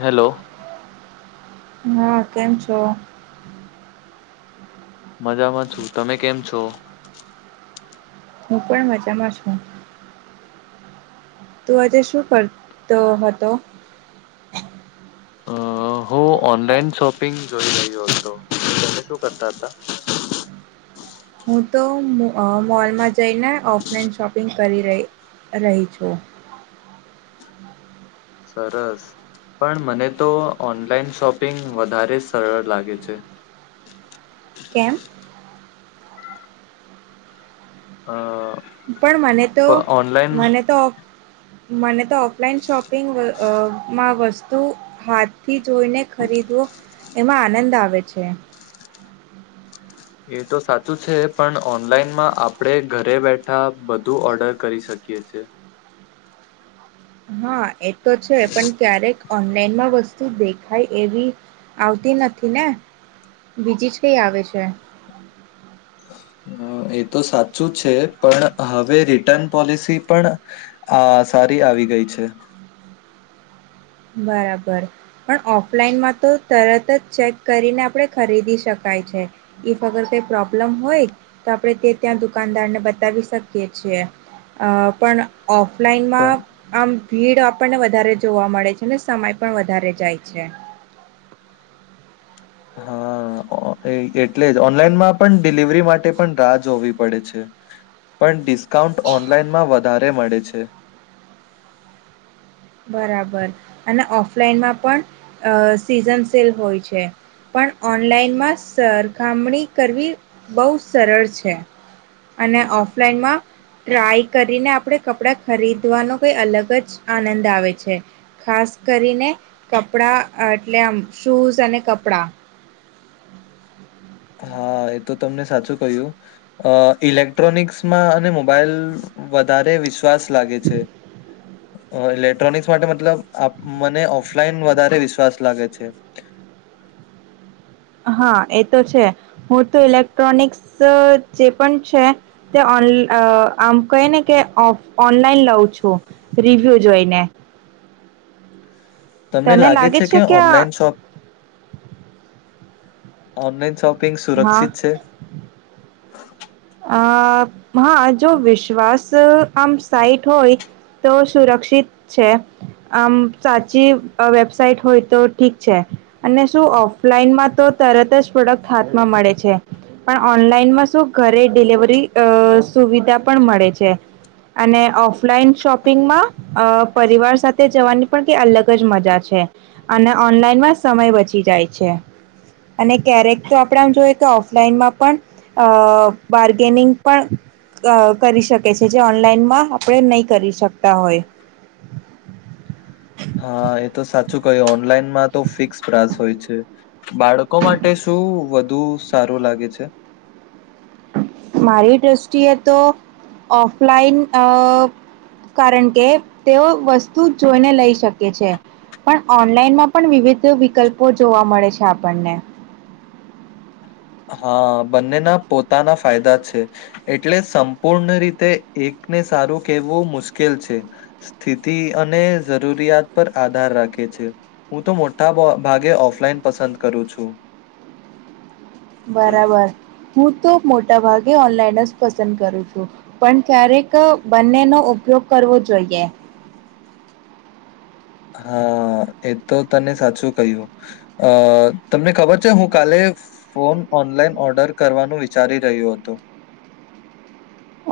Hello, હા કેમ છો. મજામાં છું તમે કેમ છો. હું પણ મજામાં છું. તું આજે શું કરતો હતો. હ. હું ઓનલાઈન શોપિંગ જોઈ રહ્યો હતો તમે શું કરતા હતા. હું તો મોલમાં જઈને ઓફલાઈન શોપિંગ કરી રહી. રહી છો. સરસ. પણ મને તો ઓનલાઈન શોપિંગ વધારે સરળ લાગે છે. કેમ. હ. પણ મને તો મને તો મને તો. લાઈન શોપિંગ વમાં વસ્ત. વતુ હાથથી જોઈને ખરીદવો એમાં આનંદ આવે છે. એ તો સાચું છે પણ ઓનલાઈનમાં આપડે ઘરે બેઠા બધું ઓર્ડર કરી શકીએ. શી છે. હા એ તો છે પણ ક્યારેક. ઓનલાઈનમાં વસ્તુ દેખાય એવી આવતી નથી ને. બીજી જ કઈ આવે છે. હમ. એ તો સાચું છે પણ હવે રિટર્ન પોલિસી પણ આ સારી આવી. આવી ગઈ છે. બરાબર પણ ઓફલાઈનમાં તો તરત જ ચેક કરીને આપણે ખરીદી શકાય. ઇફ અગરઈ પ્રોબ્લમ હોય તો આપડણે તે ત્યાં દુકાનદાર ને બતાવી શકીય છીએ. અ પણ પણ ઓફલાઈનમાં આમ ભીડ આપણને વધારે જોવા મળે છે. એટલે સમય પણ વધારે જાય છે. હા એ એટલે જ ઓનલાઈનમાં પણ ડિલિવરી માટે પણ રાહ જોવી પડે છે. પણ ડિસ્કાઉન્ટ ઓનલાઈનમાં વધારે મળે છે. બરાબર અને ઓફલાઈનમાં પણ અ સીઝન સેલ હોય છે. પણ ઓનલાઈનમાં સરખામણી કરવી બહુ સરળ છે. અને ઓફલાઈનમાં. ટ્રાય કરીને આપડે કપડા ખરીદવાનો કઈ અલગ જ આનંદ. છે ખાસ કરીને કપડા એટલે આમ શૂઝ અને કપડાં. હા એ તો તમને સાચું કહ્યું ઇલેક્ટ્રોનિક્સમાં અને મોબાઈલ. વધારે વિશ્વાસ લાગે છે ઇલેક્ટ્રોનિક્સ માટે મતલબ મને ઓફલાઈન વધારે વિશ્વાસ લાગે છે. હ. હા એ તો છે હું તો ઇલેક્ટ્રોનિક્સ જે પણ છે તે ઓનલાન. આમ કહી ને કે ઓનલાઈન લઉં છું રિવ્યુ જોઈને. તમને લાગે છે કે ઓનલાઇન શોપ. ઓનલાઈન શોપિંગ હા સુરક્ષિત છે. અ હા જો વિશ્વાસ. આમ સાઈટ હોય તો સુરક્ષિત છે આમ સાચી. વેબસાઇટ હોય તો ઠીક છે અને શું ઓફલાઈનમાં તો તરત જ પ્રોડક્ટ હાથમાં. મળે છે પણ ઓનલાઈનમાં શું. ઘરે ડિલવરી સુવિધા પણ મળે છે. અને ઓફલાઈન શોપિંગમાં પરિવાર સાથે જવાની પણ કઈ અલગ જ મજા છે અને ઓનલાઈન માં સમય બચી જાય છે અને ક્યારેક તો આપણે આમ જોઈએ કે ઓફલાઈનમાં પણ અ બાર્ગેનિંગ પણ અ કરી શકે છે જે ઓનલાઈનમાં આપણે નહીં કરી શકતા હોય [unintelligible] હા એ તો સાચું કયું ઓનલાઈનમાં તો ફિક્સ પ્રાસ હોય છે બાળકો માટે શું શું વધુ સારું લાગે છે મારી દ્રષ્ટિએ તો ઓફલાઈન અ કારણ કે તેઓ વસ્તુ જોઈને લઈ શકે છે પણ ઓનલાઈનમાં પણ વિવિધ વિકલ્પો જોવા મળે છે આપણને હા બંનેના પોતાના ફાયદા છે એટલે સંપૂર્ણ રીતે એક સારું કેવું મુશ્કેલ છે સ્થિતિ અને જરૂરિયાત પર આધાર રાખે છે હું તો મોટા ભાગે ઓફલાઈન પસંદ કરું છું બરાબર હું તો મોટાભાગે ઓનલાઈન જ પસંદ કરું છું પણ ક્યારેક બંનેનો ઉપયોગ કરવો જોઈએ [inaudible] હા એ તો તને સાચું કહ્યું અ તમને ખબર છે હું કાલે ફોન ઓનલાઈન ઓર્ડર કરવાનું વિચારી રહ્યું હતું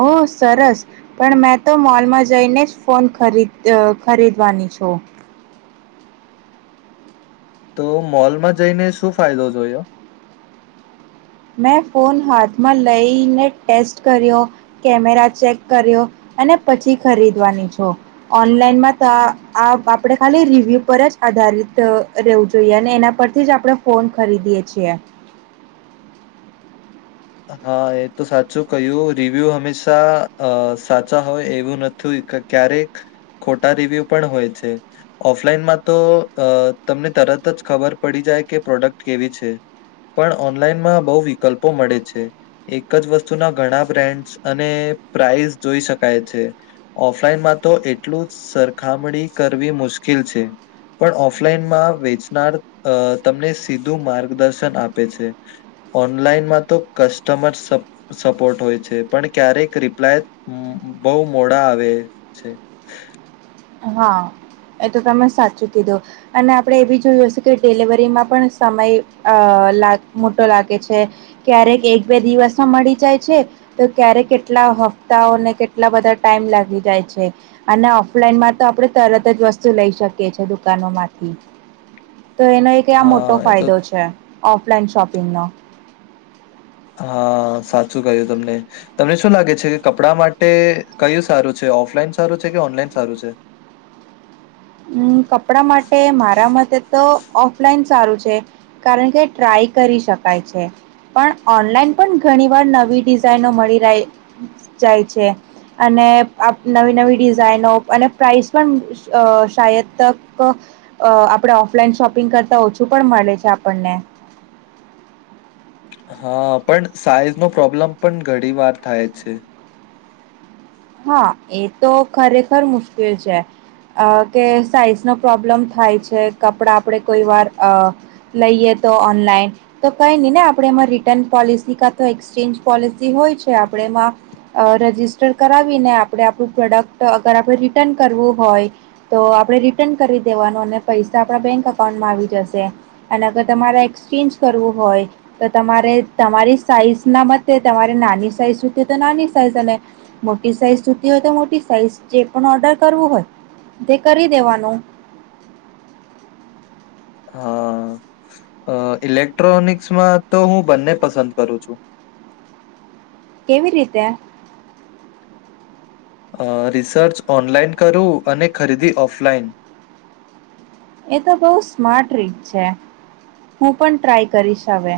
ઓ સરસ પણ મેં તો મોલમાં જઈને જ ફોન ખરીદ ખરીદવાની પાછો [unintelligible] તો મોલમાં જઈને શું ફાયદો જોયો મેં ફોન હાથમાં લઈને ટેસ્ટ કર્યો કેમેરા ચેક કર્યો અને પછી ખરીદવાની છ ઓનલાઈનમાં તો આપે ખાલી રિવ્યુ પર જ આધાર રહેવું જોઈએ અને એના પરથી જ આપણે ફોન ખરીદીએ છીએ [unintelligible] હા એ તો સાચું કયું રિવ્યુ હંમેશા અ સાચા હોય એવું નથીું ક્યારેક ખોટા રિવ્યુ પણ હોય છે ઓફલાઈનમાં તો અ તમને તરત જ ખબર પડી જાય કે પ્રોડક્ટ કેવી છે પણ ઓનલાઈનમાં બહ વિકલ્પો મળે છે એક જ વસ્તુના ઘણા બ્રાન્ડસ અને પ્રાઇસ જોઈ શકાય છે ઓફલાઈનમાં તો તો એટલું સરખામણી કરવી મુશ્કેલ છે પણ ઓફલાઈનમાં વેચનાર અ તમને સીધું માર્ગદર્શન આપે છે ઓનલાઈન માં તો કસ્ટમર સપોર્ટ સ્પોર્ટ હોય છે. પણ ક્યારેક રિપ્લાય બહુ મોડા આવે છે હા એ તો તમે સાચું કીધો અને આપણે એવી જોયું હશે કે ડિલિવરીમાં પણ સમય અ ટો લાગે છે ક્યારેક એક બે દિવસમાં મળી જાય છે તો ક્યારેકટલા હ્ફતાઓને કેટલા બધા ટાઈમ લાગી જાય છે અને ઓફલાન માં તો આપણે તરત જ વસ્તુ લઈ શકીએ છીએ દુકાનો માંથી તો એનો એક આ મોટો હા એ તો ફાયદો છે ઓફલાઈન શોપિંગનો હા સાચું ક્યું તમને તમને શું લાગે છે કે કપડા માટે કયું સારું છે ઓફલાઈન સારું છે કે ઓનલાઈન સારું છે? હમ કપડા માટે મારા મતે તો ઓફલાઈન સારું છે કારણ કે ટ્રાય કરી શકાય છે પણ ઓનલાઈન પણ ઘણી વાર નવી ડિઝાઇનો મળી રહી જાય છે અને નવી નવી ડિઝાઇનો અને પ્રાઇસ પણ શાયદ તક અ આપણે ઓફલાઈન શોપિંગ કરતા ઓછું પણ મળે છે આપણને. [inaudible] હા, પણ સાઈઝનો પ્રોબ્લમ પણ ઘણી વાર થાય છે. હા, એ તો ખરેખર મુશ્કિલ છે. અ કે સાઈઝ નો પ્રોબ્લમ થાય છે, કપડાં આપણે કોઈ વાર અ લઈએ તો ઓનલાઈન, તો કઈ ની ને આપણેે એમાં રિટર્ન પોલિસી કા તો એક્સચેન્જ પોલિસી હોય છે આપ ડે એમા અ રેજીસ્ટર કરાવીને આપડે આપડુ પ્રોડક્ટ અગર આપણે રિટર્ન કરવું હોય, તો આપણે રિટર્ન કરી દેવા નું અને પૈસા આપણા બેંક અકાઉન્ટમાં આવી જશે અને અગર તમારે એક્સચેન્જ કરવું હોય તો તમારે તમારી સાઈઝના મતે તમારે નાની સાઈઝ જૂતી હો તો નાની સાઇઝ અને મોટી સાઈઝ જુતી હોય તો મોટી સાઈઝ, જે પણ ઓર્ડર કરવું હોય તે કરી દેવાનું. હા. અ ઇલેક્ટ્રોનિક્સમાં તો હું બંને પસંદ કરું છું. કેવી રીતે? અ રિસર્ચ ઓનલાઈન કરું અને ખરીદી ઓફલાઈન. એ તો બહુ સ્માર્ટ રીત છે. હું પણ ટ્રાય કરીશ હવે.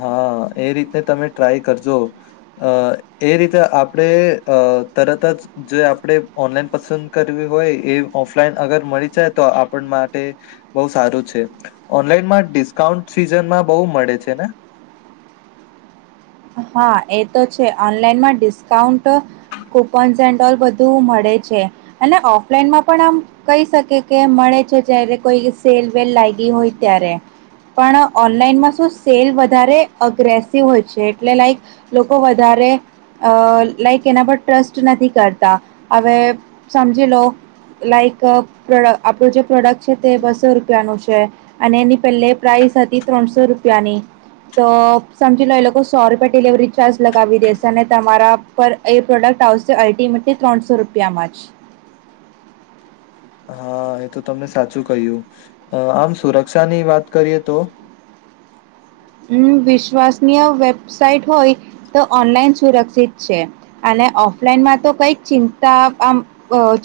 હા એ રીતે તમે ટ્રાય કરજો. અ એ રીતે આપણે અ તરત જ જે આપણે ઓનલાઈન પસંદ કરવી હોય એ ઓફલાઈન અગર મળી જાય તો આપણ માટે બહુ સારું છે. ઓનલાઈનમાં ડિસ્કાઉન્ટ સીઝનમાં બહુ મળે છે ને? હા એ તો છે, ઓનલાઈનમાં ડિસ્કાઉન્ટ કુપન્સ એન્ડ ઓલ બધું મળે છે અને ઓફલાઈનમાં પણ આમ કહી શકે કે મળે છે જ્યારે કોઈ સેલ વેલ લાઈગી હોય ત્યારે. પણ ઓનલાઈનમાં સુ સેલ વધારે અગ્રેસિવ હોય છે. એટલે લાઈક, લોકો વધારે લાઈક એના પર ટ્રસ્ટ નથી કરતા, હવે સમજી લો લાઈક પ્રોડ આપણુ જે પ્રોડક્ટ છે તે બસો રૂપિયાનું છે અને એની પેહલે પ્રાઇસ હતી ત્રણસો રૂ પિયાની, તો સમજી લો એ લોકો સો રૂપિયા ડિલેવરી ચાર્જ લગાવી દેશે અને તમારા પર એ પ્રોડક્ટ આવશે અલ્ટિમેટલી ત્રણસો રૂપિયામાં જ હા. એ તો તમને સાચું કહ્યું, અ આમ સુરક્ષાની વાત કરીએ તો? હમ્મ, વિશ્વસનીય વેબસાઇટ હોય, તો ઓનલાઈન સુરક્ષિત છે અને ઓફલાઈનમાં તો કઈક ચિંતા આમ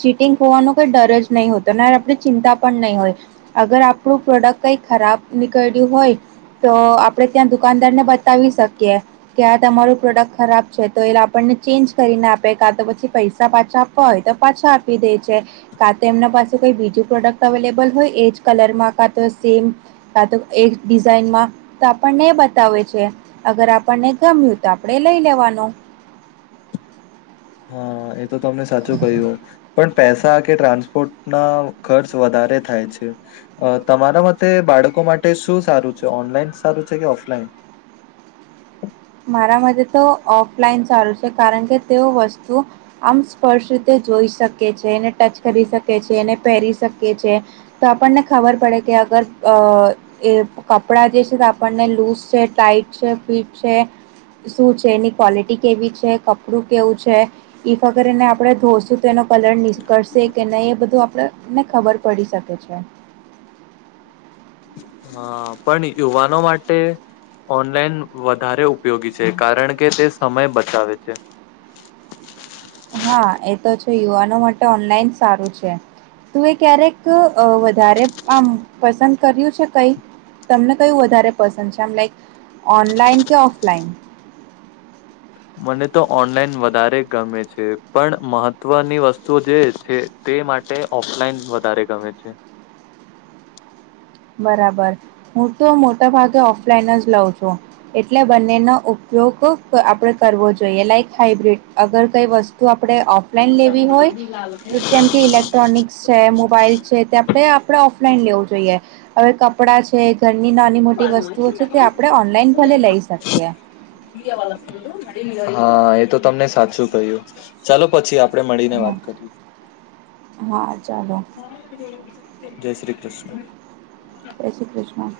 ચીટિંગ હોવાનો કઈ ડર જ નહીં હોતો ને આપડે ચિંતા પણ નહી હોય, અગર આપણું પ્રોડક્ટ કઈ ખરાબ નીકળ્યું હોય તો આ પડે ત્યાં દુકાનદારને બતાવી શકીએ કે આ તમારું પ્રોડક્ટ ખરાબ છે તો એલ આપણને ચેન્જ કરી ને આપે કા તો પછી પૈસા પાછા આપવા હોય તો પાછા આપી દે છે, કા તો એમના પાસે કોઈ બીજું પ્રોડક્ટ અવેલેબલ હોય એ કલરમાં, કા તો સેમ, કા તો એજ ડિઝાઇનમાં તો આપણને એ બતાવે છે, અગર આપણને ગમ્યું, તો આપણેે લઈ લેવાનું. [inaudible] એ તો તમને સાચું કહ્યું. પણ પેસા કે ટ્રાન્સપોર્ટ ના ખર્ચ વધારે થાય છે. તમારા મતે બાળ કો માટે શું સારું છે, ઓનલાઈન સારું છે કે ઓફલાઈન? મારા મતે તો ઓફલાઈન ચારુ છે, કારણ કે તેઓ વસ્તુ આમ સ્પષ્ટ રીતે જોઈ શકે છે, એને ટચ કરી શકે છે, એને પેહરી શકે છે, તો આપણને ખબર પડે કે અગર અ એ કપડા જે છે તે આપણને લૂઝ છે, ટાઈટ છે, ફીટ છે. શું છે, એની ક્વોલિટી કેવી છે? કપડું કેવું છે? ઈફ અગર એને આપડે ધોશું તો એનો કલર નિશપરશે કે નહી, એ બધું આપડે ને ખબર પડી શકે છે. હા પણ યુવાનો માટે ઓનલાઈન વધારે ઉપયોગી છે કારણ કે તે સમય બચાવે છે. [inaudible] હા એ તો છે યુવાનો માટે ઓનલાઈન સારું છે. તું એ ક્યારેક વધારે આમ પસંદ કર્યું છે કઈ. તમને કયું વધારે પસંદ છે આમ લાઈક ઓનલાઈન કે ઓફલાઈન. હમ. મને તો ઓનલાઈન વધારે ગમે છે પણ મહત્વની વસ્તુ જે છે તે માટે ઓફલાઈન વધારે ગમે છે. બરાબર હું તો મોટાભાગે ઓફલાઈન જ લઉં છું એટલે બંનેનો. યોગ આપડે કરવો જોઈએ લાઈક હાઈબ્ર્રીડ અગર કઈ વસ્તુ. આપે ઓફલાઈન લેવી હોય. જેમ કે ઇલેક્ટ્રોનિક્સ છે મોબાઈલ છે તે આપણે આપડે ઓફલાઈન લેવું. જોઈએ હવે કપડા છે. ઘરની નાની મોટી વસ્તુઓ છે તે આપણે ઓનલાઈન ભલે લઈ શકીએ. હા એ તો તમને સાચું કહ્યું ચાલો પછી આપ. આપણે મળીને હા વાત કરીએ. હા. ચાલો જય શ્રી કૃષ્ણ. જય શ્રી કૃષ્ણ.